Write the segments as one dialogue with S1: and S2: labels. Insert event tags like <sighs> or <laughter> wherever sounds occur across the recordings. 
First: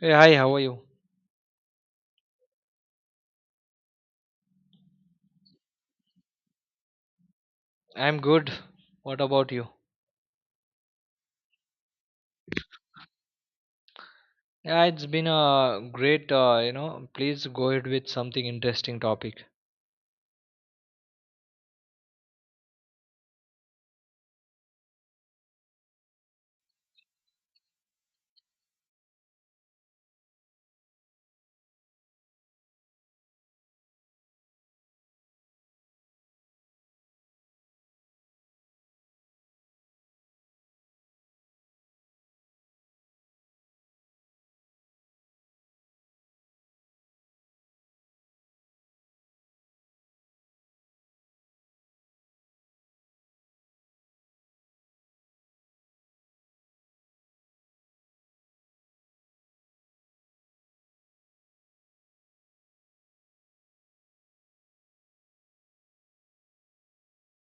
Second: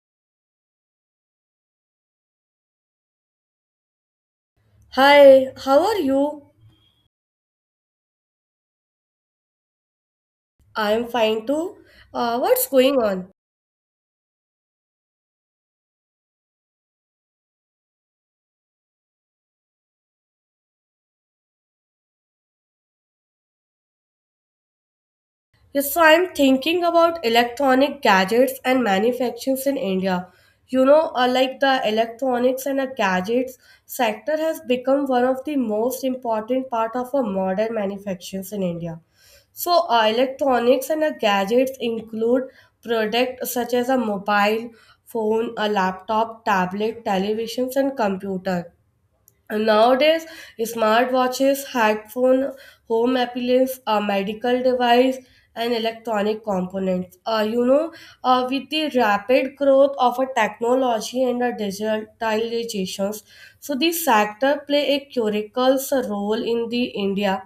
S1: Hey, hi, how are you?
S2: Hi, how are you?
S1: I'm good. What about you?
S2: I'm fine too. What's going on?
S1: Yeah, it's been a great, please go ahead with something interesting topic.
S2: Yes, so I'm thinking about electronic gadgets and manufacturings in India. Like the electronics and the gadgets sector has become one of the most important part of a modern manufacturings in India. Electronics and gadgets include products such as a mobile phone, a laptop, tablet, televisions, and computer. And nowadays, smartwatches, headphone, home appliance, a medical device, and electronic components. With the rapid growth of a technology and a digitalizations, so this sector play a critical role in the India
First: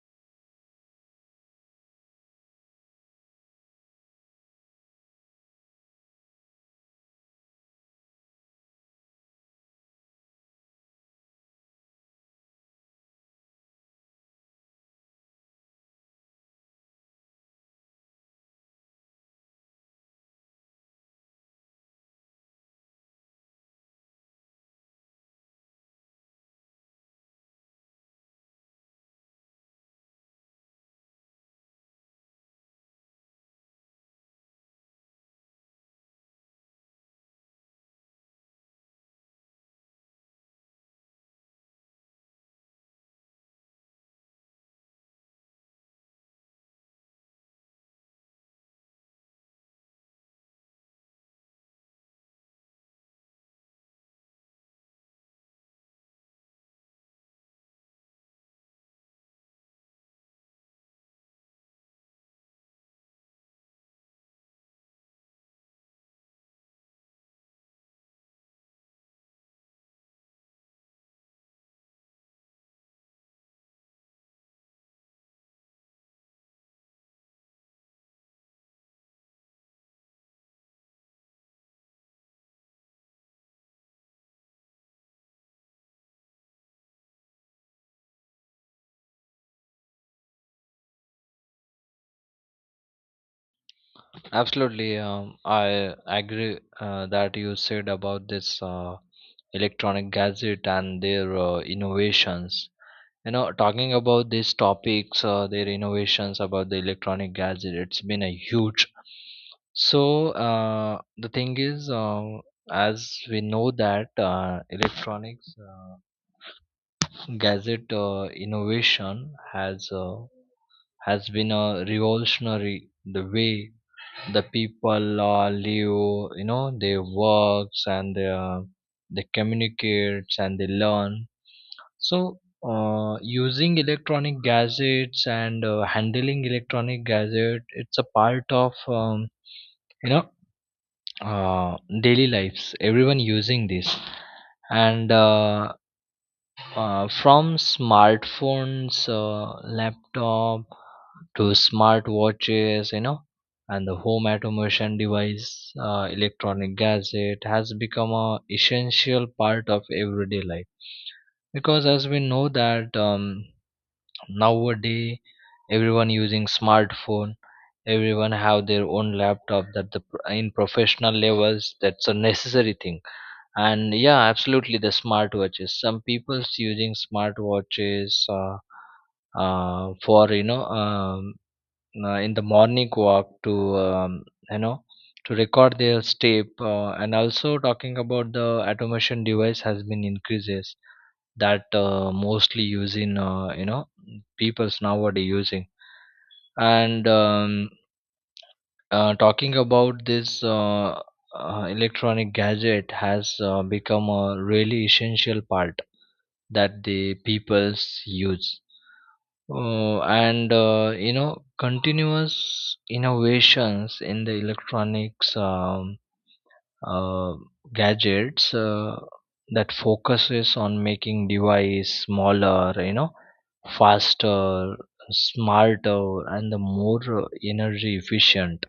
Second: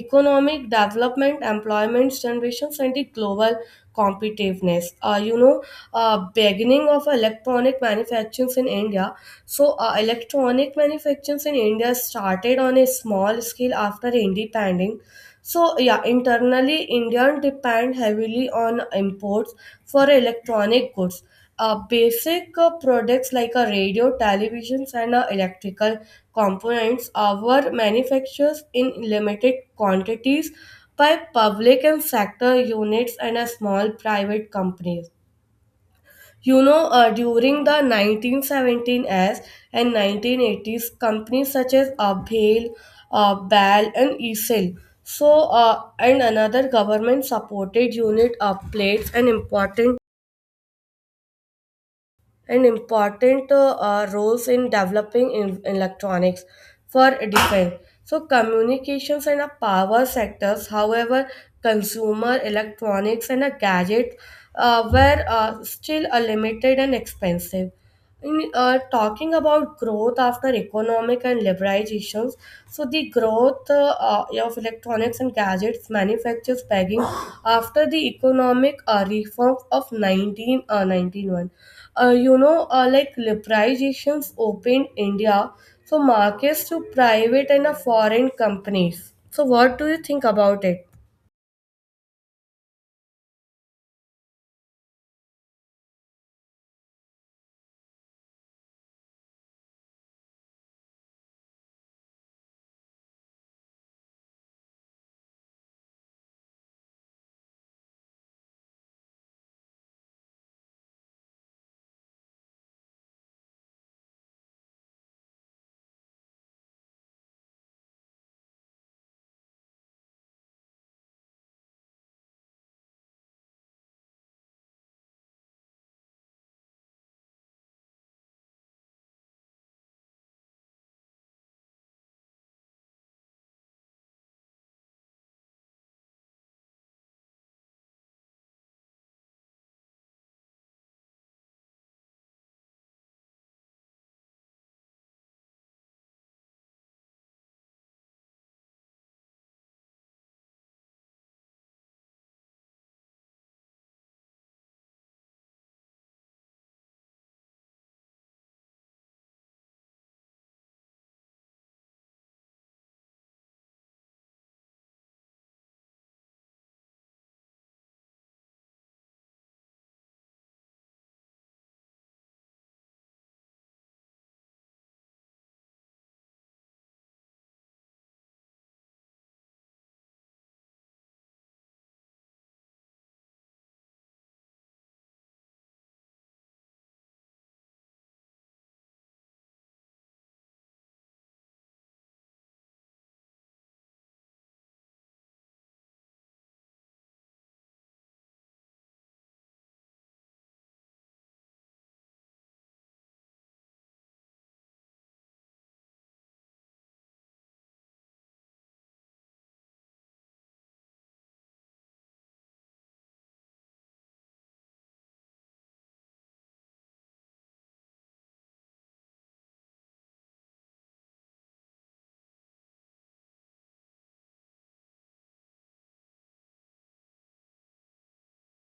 S2: economic development, employment generations, and the global competitiveness. Beginning of electronic manufacturing in India. Electronic manufacturing in India started on a small scale after independence. So, yeah, internally, India depend heavily on imports for electronic goods. Basic products like a radio, televisions, and electrical components were manufactured in limited quantities by public and sector units and small private companies. During the 1917s and 1980s, companies such as Abhail, BAL, and ESIL, so and another government-supported unit played an important roles in developing in electronics for defense. So communications and a power sectors, however, consumer electronics and a gadgets were still limited and expensive in talking about growth after economic and liberalizations. So the growth of electronics and gadgets manufactures begging <sighs> after the economic reforms of 19 uh, 91. Like liberalizations opened India, so markets to private and foreign companies. So what do you think about it?
S1: Absolutely. I agree that you said about this electronic gadget and their innovations. Talking about these topics, their innovations about the electronic gadget, it's been a huge. So the thing is, as we know that electronics. Gadget innovation has been a revolutionary the way the people live. They works, and they communicate and they learn. So, using electronic gadgets and handling electronic gadget, it's a part of you know uh, daily lives. Everyone using this, and from smartphones, laptop to smart watches, and the home automation device, electronic gadget has become a essential part of everyday life. Because as we know that nowadays everyone using smartphone, everyone have their own laptop. That the in professional levels, that's a necessary thing. And yeah, absolutely, the smartwatches, some people's using smartwatches for in the morning walk to you know to record their step, and also talking about the automation device has been increases, that mostly using, people's nowadays using. And talking about this electronic gadget has become a really essential part that the peoples use, and continuous innovations in the electronics uh, gadgets that focuses on making device smaller, faster, smarter, and the more energy efficient,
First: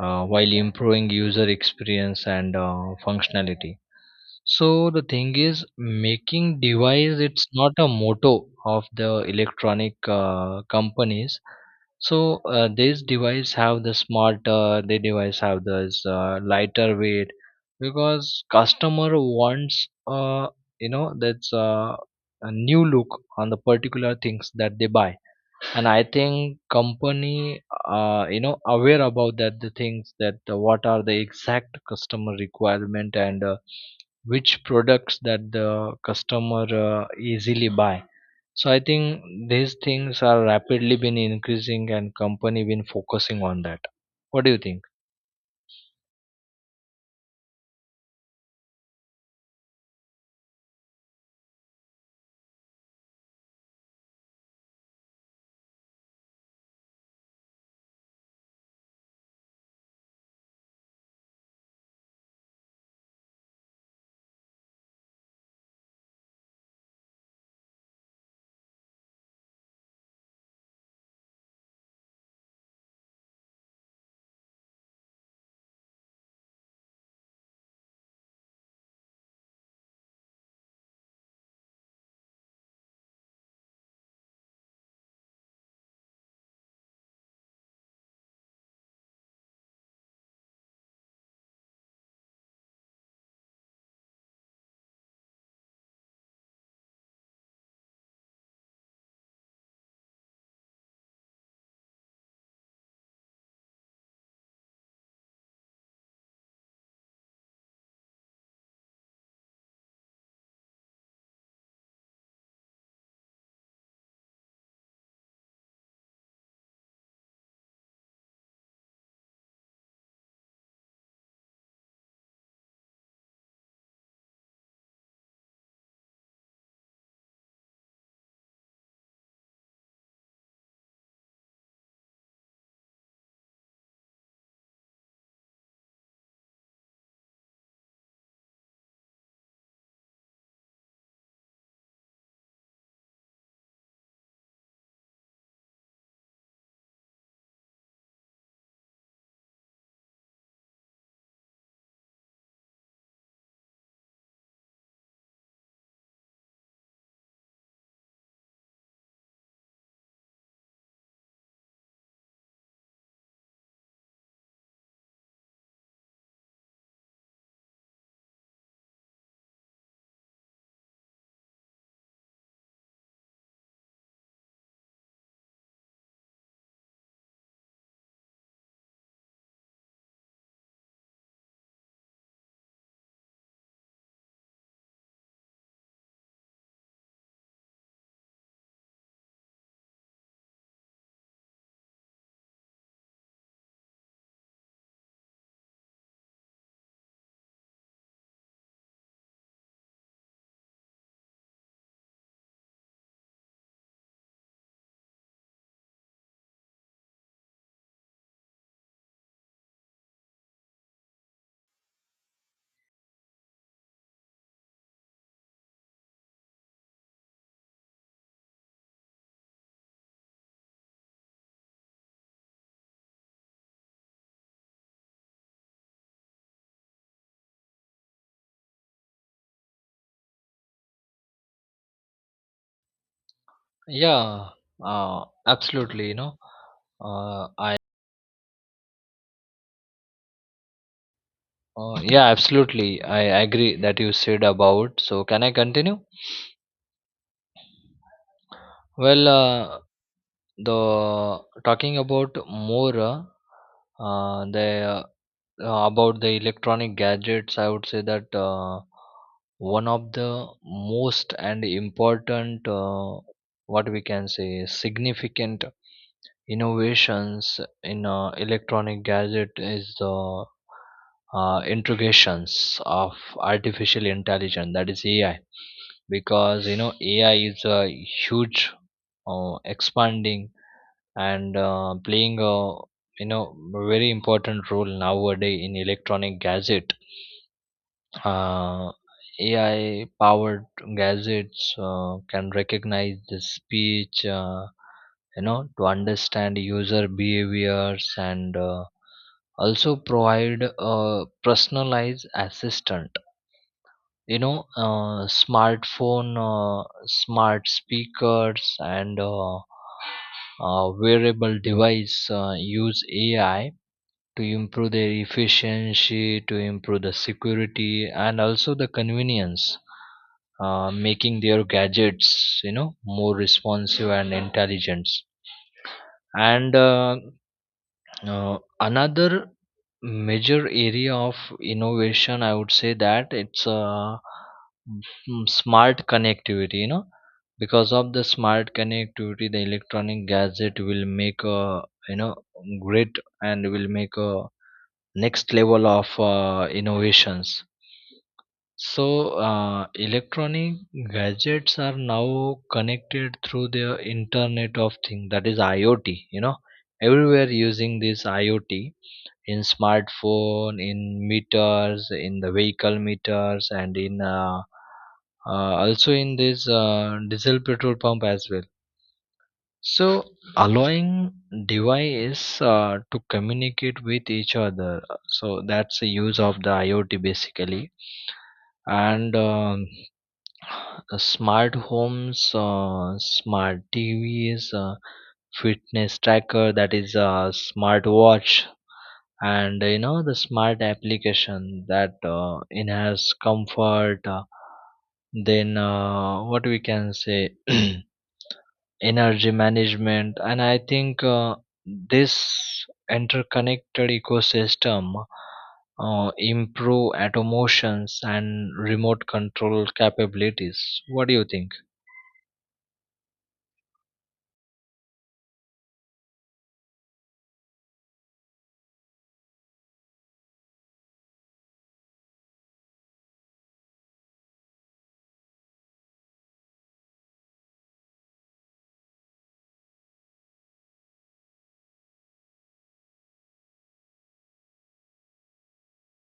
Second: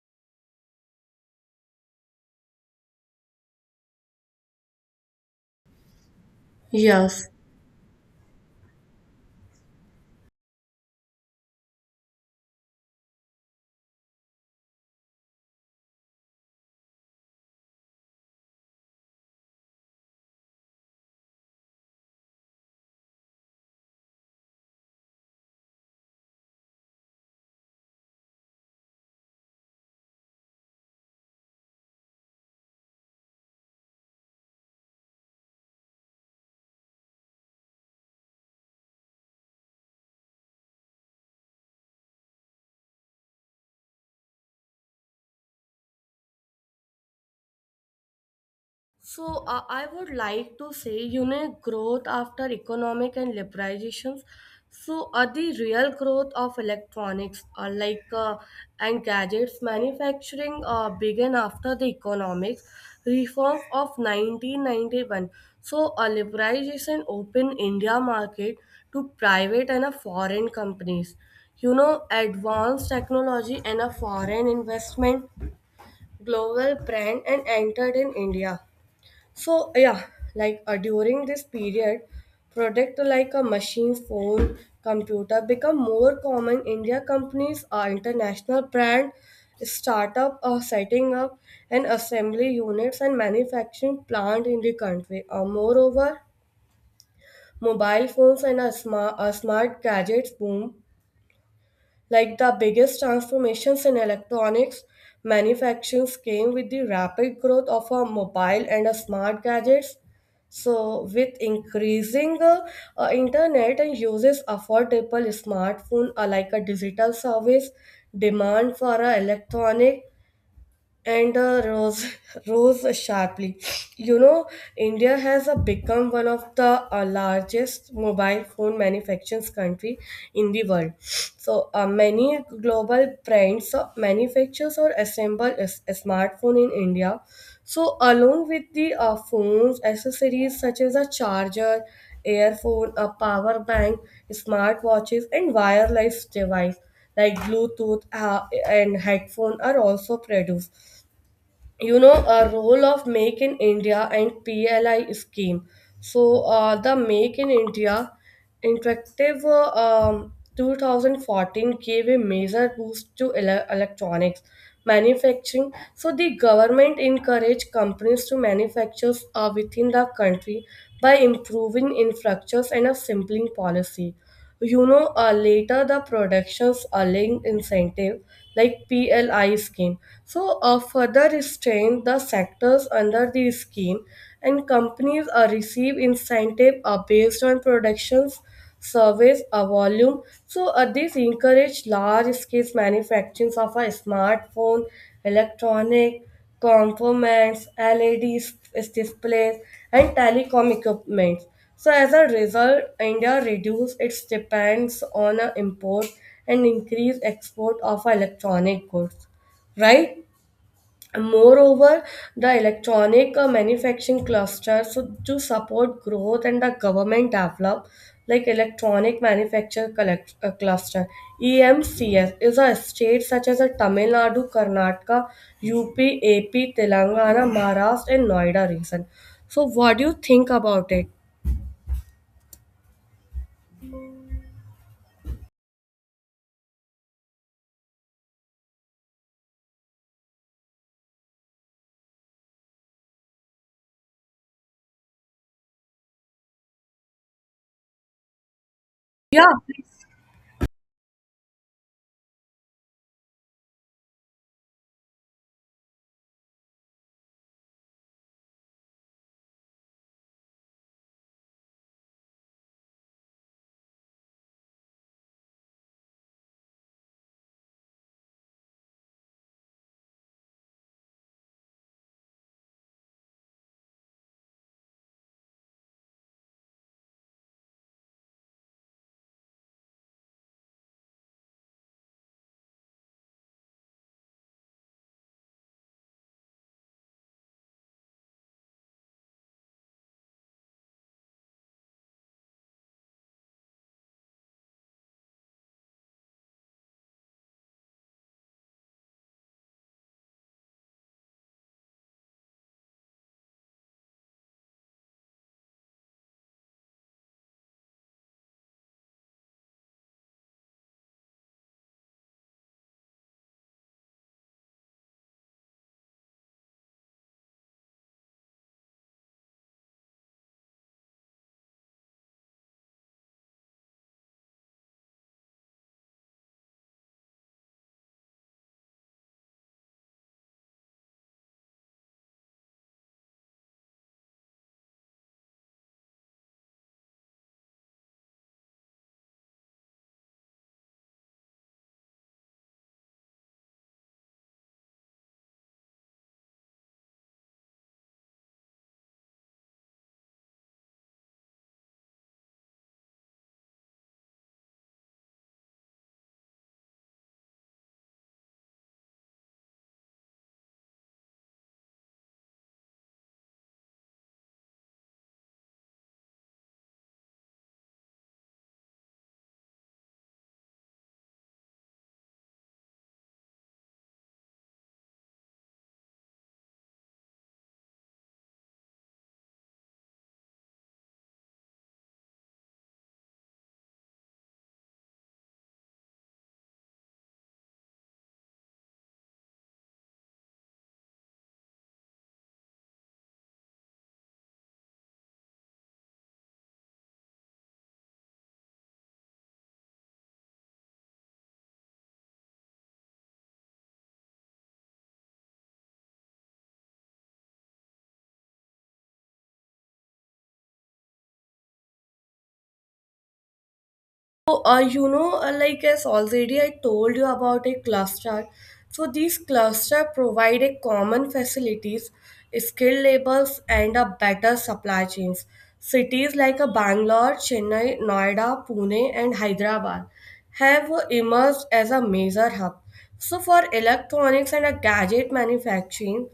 S1: while improving user experience and functionality. So the thing is, making device,
S2: Yes.
S1: it's not a motto of the electronic companies. So these device have the smarter, they device have this lighter weight, because customer wants, that's a new look on the particular things that they buy. And I think company, aware about that, the things that what are the exact customer requirement, and which products that the customer easily buy. So I think these things are rapidly been increasing, and company been focusing on that. What do you think?
S2: I would like to say, you know, growth after economic and liberalizations. The real growth of electronics, and gadgets manufacturing, began after the economics reforms of 1991. Liberalization opened India market to private and foreign companies. You know, advanced technology and a foreign investment, global brand, and entered in India. So yeah, during this period, product like a machine, phone, computer become more common. India companies are international brand, startup are setting up and assembly units and manufacturing plant in the country. Moreover, mobile phones and a smart gadgets boom like the biggest transformations in electronics manufacturing came with the rapid growth of our mobile and our smart gadgets. So, with increasing internet and uses affordable smartphone like a digital service, demand for a electronic and rose <laughs> rose sharply. You know, India has become one of the largest mobile phone manufacturers country in the world. Many global brands manufactures or assemble a smartphone in India. So along with the phones, accessories such as a charger, earphone, a power bank, smartwatches, and wireless device like Bluetooth and headphone are also produced. You know, a role of Make in India and PLI scheme. The Make in India interactive 2014 gave a major boost to electronics manufacturing. So the government encouraged companies to manufacture within the country by improving infrastructures and a simpling policy. You know, later the productions are linked incentive like PLI scheme. Further restrain the sectors under the scheme and companies receive incentive based on productions, service, volume. This encourage large scale manufacturing of a smartphone, electronic, components, LEDs displays and telecom equipment. So as a result, India reduced its dependence on import and increased export of electronic goods, right? Moreover, the electronic manufacturing cluster, so to support growth and the government develop like electronic manufacture cluster. EMCS is a state such as a Tamil Nadu, Karnataka, UP, AP, Telangana, Maharashtra, and Noida region. So, what do you think about it?
S1: Yeah, uh, absolutely, uh, I yeah, absolutely, I agree that you said about. So can I continue? Well,
S2: Yeah.
S1: the talking about more, the about the electronic gadgets, I would say that one of the most and important, what we can say, significant innovations in electronic gadget is the integrations of artificial intelligence, that is AI. Because AI is a huge, expanding and playing a very important role nowadays in electronic gadget. uh, AI powered gadgets can recognize the speech, to understand user behaviors, and also provide a personalized assistant. Smartphone, smart speakers, and wearable device use AI to improve their efficiency, to improve the security, and also the convenience, making their gadgets more responsive and intelligent. And another major area of innovation, I would say that it's smart connectivity. You know, because of the smart connectivity, the electronic gadget will make a, you know great, and will make a next level of innovations. So, electronic gadgets are now connected through the Internet of Things, that is IoT. You know, everywhere using this IoT, in smartphone, in meters, in the vehicle meters, and in also in this diesel petrol pump as well. So allowing device to communicate with each other. So that's the use of the IoT basically. And <sighs> smart homes, smart TVs, fitness tracker, that is a smart watch, and the smart application that enhance comfort, then what we can say <clears throat> energy management. And I think this interconnected ecosystem improve automations and remote control capabilities. What do you think?
S2: Like as already I told you about a cluster. So these cluster provide a common facilities, skilled labors, and a better supply chains. Cities like a Bangalore, Chennai, Noida, Pune, and Hyderabad have emerged as a major hub. So for electronics and a gadget manufacturing,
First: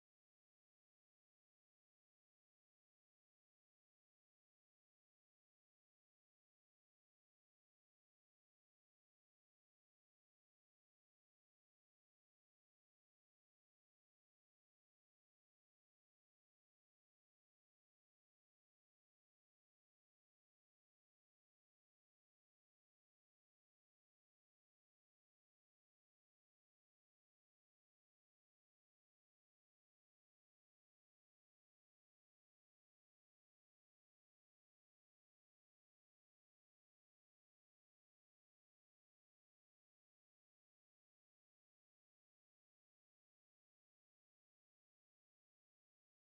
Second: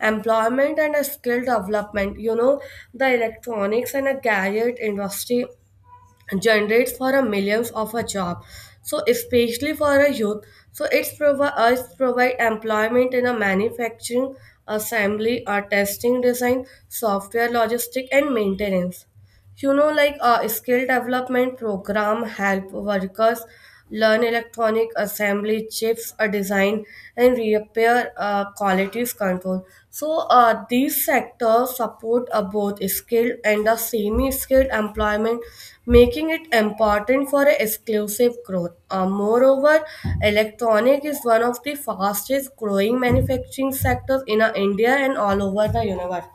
S2: employment and a skill development, you know, the electronics and a gadget industry generates for a millions of a job, so especially for a youth. So it's provide employment in a manufacturing, assembly or testing, design, software, logistic and maintenance. You know, like a skill development program help workers learn electronic assembly, chips design and repair qualities control. So these sectors support both skilled and the semi-skilled employment, making it important for a exclusive growth. Moreover, electronic is one of the fastest growing manufacturing sectors in India and all over the universe.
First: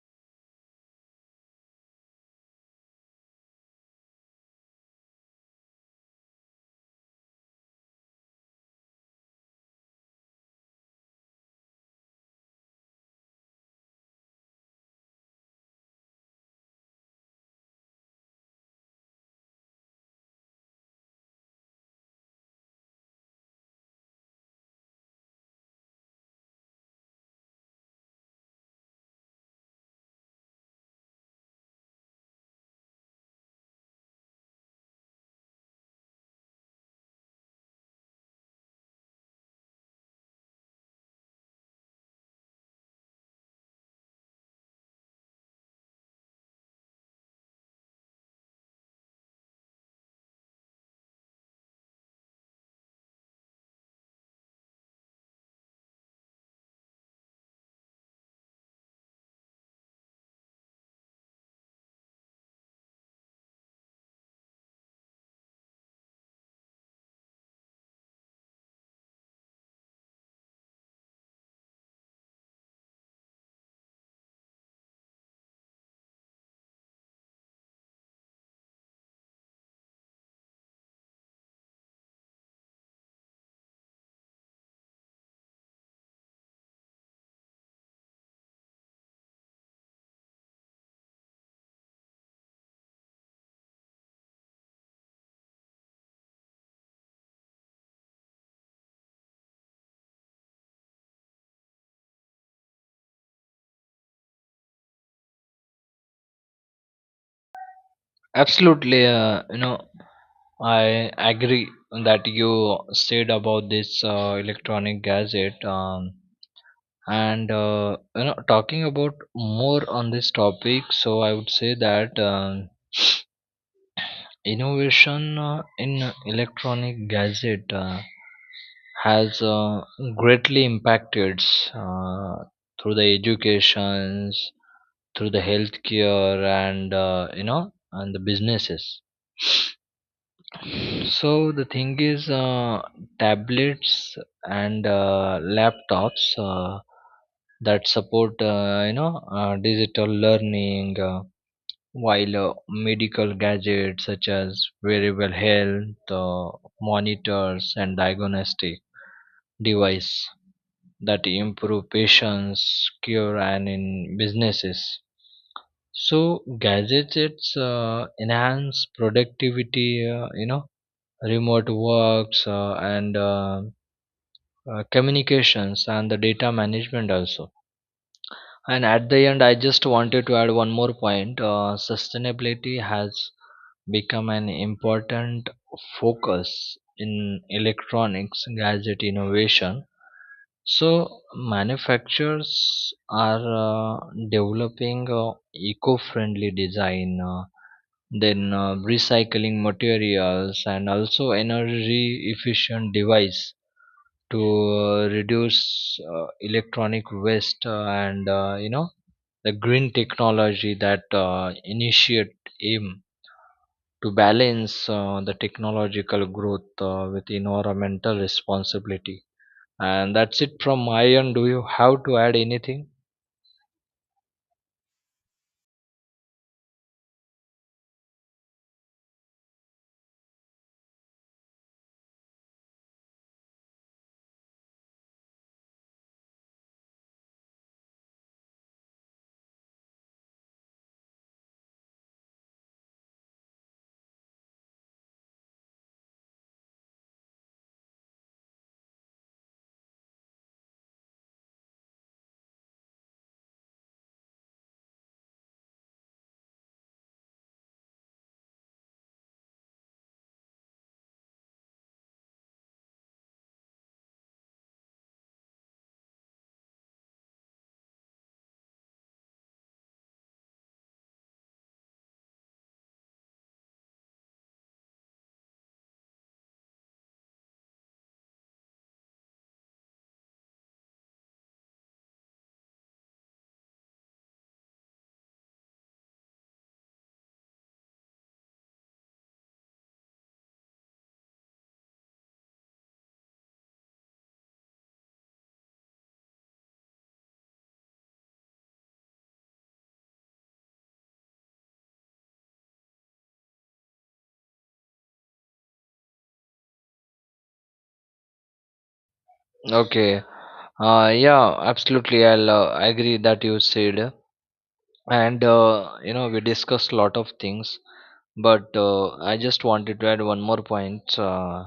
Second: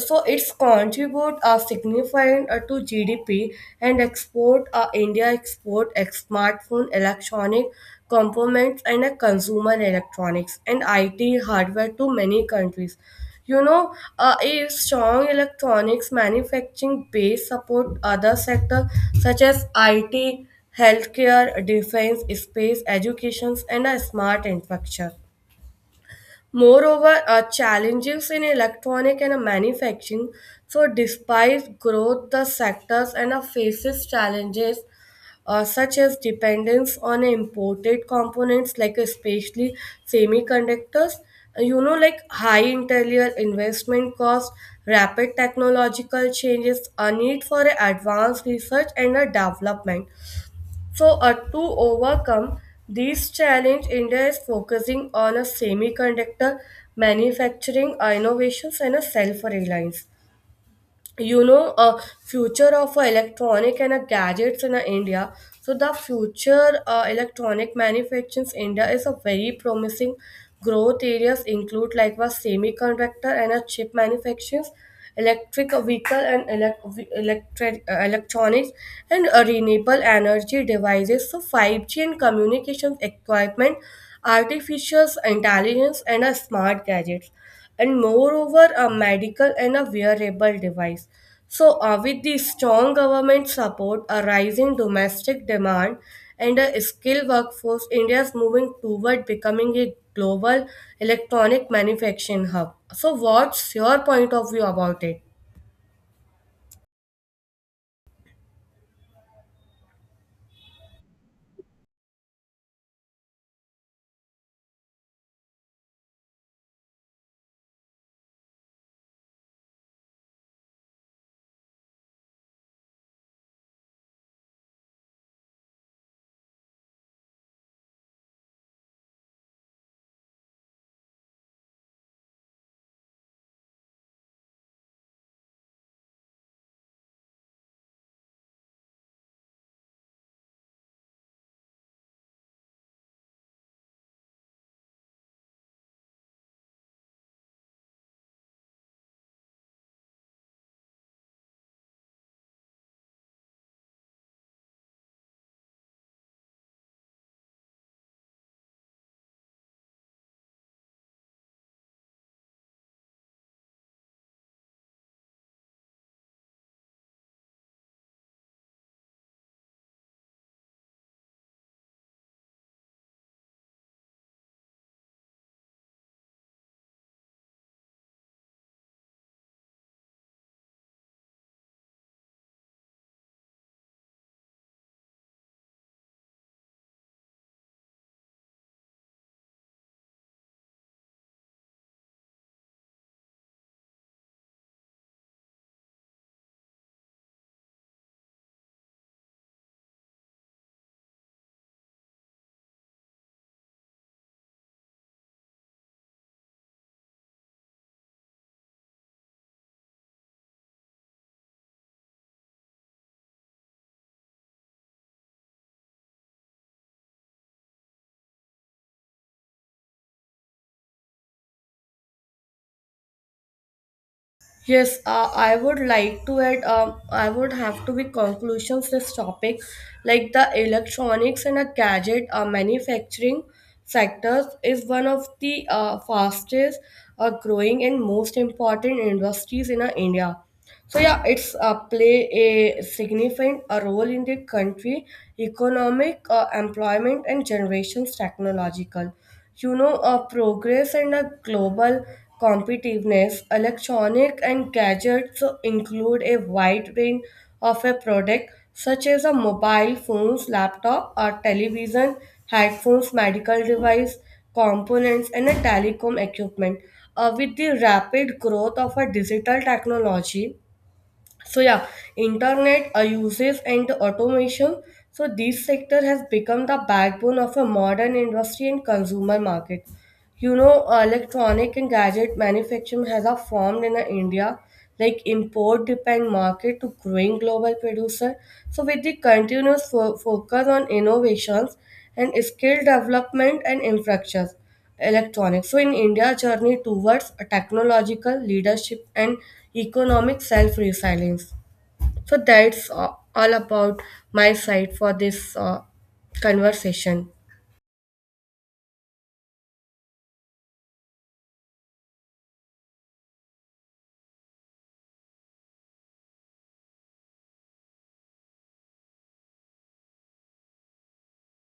S2: So its contribute are significant to GDP and export. India export a smartphone electronic components and a consumer electronics and IT hardware to many countries. A strong electronics manufacturing base support other sector such as IT, healthcare, defense, space, education, and a smart infrastructure. Moreover, challenges in electronic and manufacturing. So, despite growth, the sectors and faces challenges such as dependence on imported components, like especially semiconductors. You know, like high interior investment cost, rapid technological changes, a need for advanced research and a development. So, to overcome these challenge, India is focusing on a semiconductor manufacturing innovations and a self-reliance. You know, a future of a electronic and a gadgets in a India. So the future electronic manufacturing in India is a very promising. Growth areas include like was semiconductor and a chip manufacturing, electric vehicle and electric electronics and renewable energy devices, so 5G and communications equipment, artificial intelligence and smart gadgets, and moreover a medical and a wearable device. So, with the strong government support, a rising domestic demand, and a skilled workforce, India is moving toward becoming a global electronic manufacturing hub. So, what's your point of view about it?
S1: Absolutely, I agree that you said about this electronic gadget. And talking about more on this topic, so I would say that innovation in electronic gadget has greatly impacted uh, through the educations, through the healthcare, and and the businesses. So the thing is, tablets and laptops that support, digital learning, while medical gadgets such as wearable health monitors and diagnostic device that improve patients' cure, and in businesses. So gadgets enhance productivity, remote works, and communications and the data management also. And at the end, I just wanted to add one more point. Sustainability has become an important focus in electronics gadget innovation. So manufacturers are developing eco-friendly design, then recycling materials, and also energy efficient device to reduce electronic waste. And the green technology that initiate aim to balance the technological growth with environmental responsibility. And that's it from my end. Do you have to add anything?
S2: Yes, I would like to add. I would have to be conclusions this topic, like the electronics and a gadget manufacturing sectors is one of the fastest growing and most important industries in India. So yeah, it's play a significant a role in the country economic, employment, and generations technological. Progress and a global competitiveness. Electronic and gadgets include a wide range of a product such as a mobile phones, laptop, or television, headphones, medical device, components, and a telecom equipment. With the rapid growth of a digital technology, so yeah, internet uses and automation. So this sector has become the backbone of a modern industry and consumer market. Electronic and gadget manufacturing has a formed in India, like import depend market to growing global producer. So with the continuous focus on innovations and skill development and infrastructures, electronics. So in India's journey towards a technological leadership and economic self-resilience. So that's all about my side for this conversation.
S1: Okay, yeah, absolutely, I'll agree that you said. And we discussed a lot of things, but I just wanted to add one more point.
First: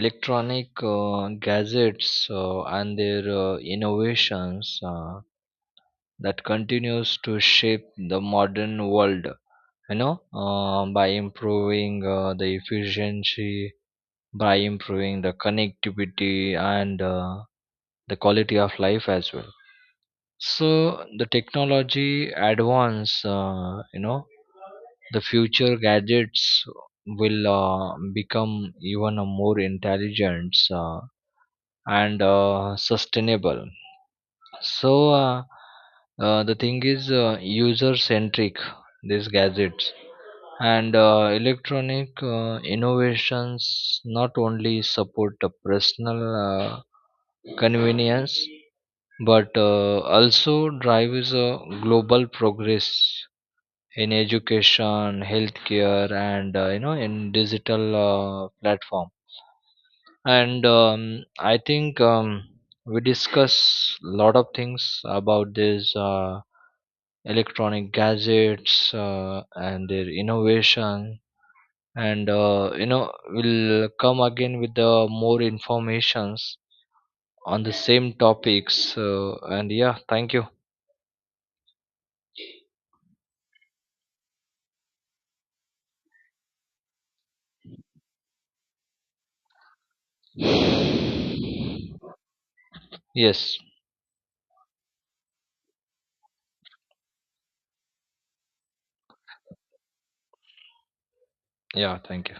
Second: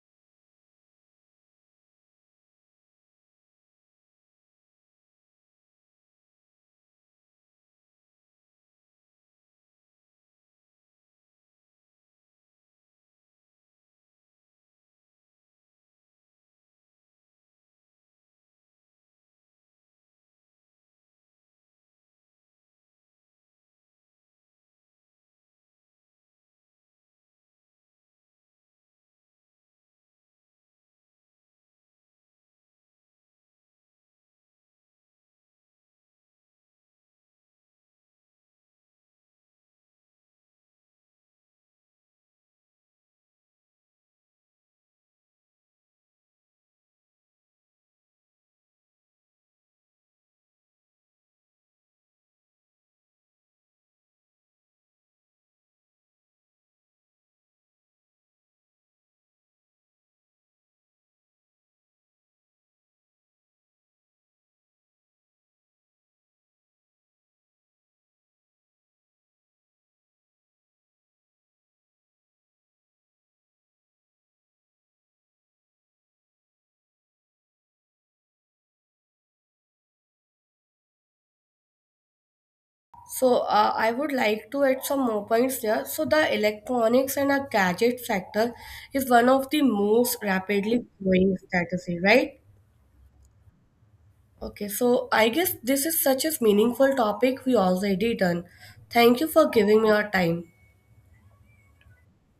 S1: Electronic gadgets and their innovations that continues to shape the modern world. By improving the efficiency, by improving the connectivity, and the quality of life as well. So the technology advance, the future gadgets will become even a more intelligent and sustainable. So the thing is, user centric, these gadgets and electronic innovations not only support the personal convenience, but also drives a global progress in education, healthcare, and in digital platform. And I think we discuss a lot of things about these electronic gadgets and their innovation. And we'll come again with the more informations on the same topics. And yeah, thank you.
S2: So I would like to add some more points here. So the electronics and a gadget sector is one of the most rapidly growing
S1: Yes.
S2: strategy, right? Okay, so I guess this is such a meaningful topic we already done. Thank you for giving me your time.
S1: Yeah. Thank you.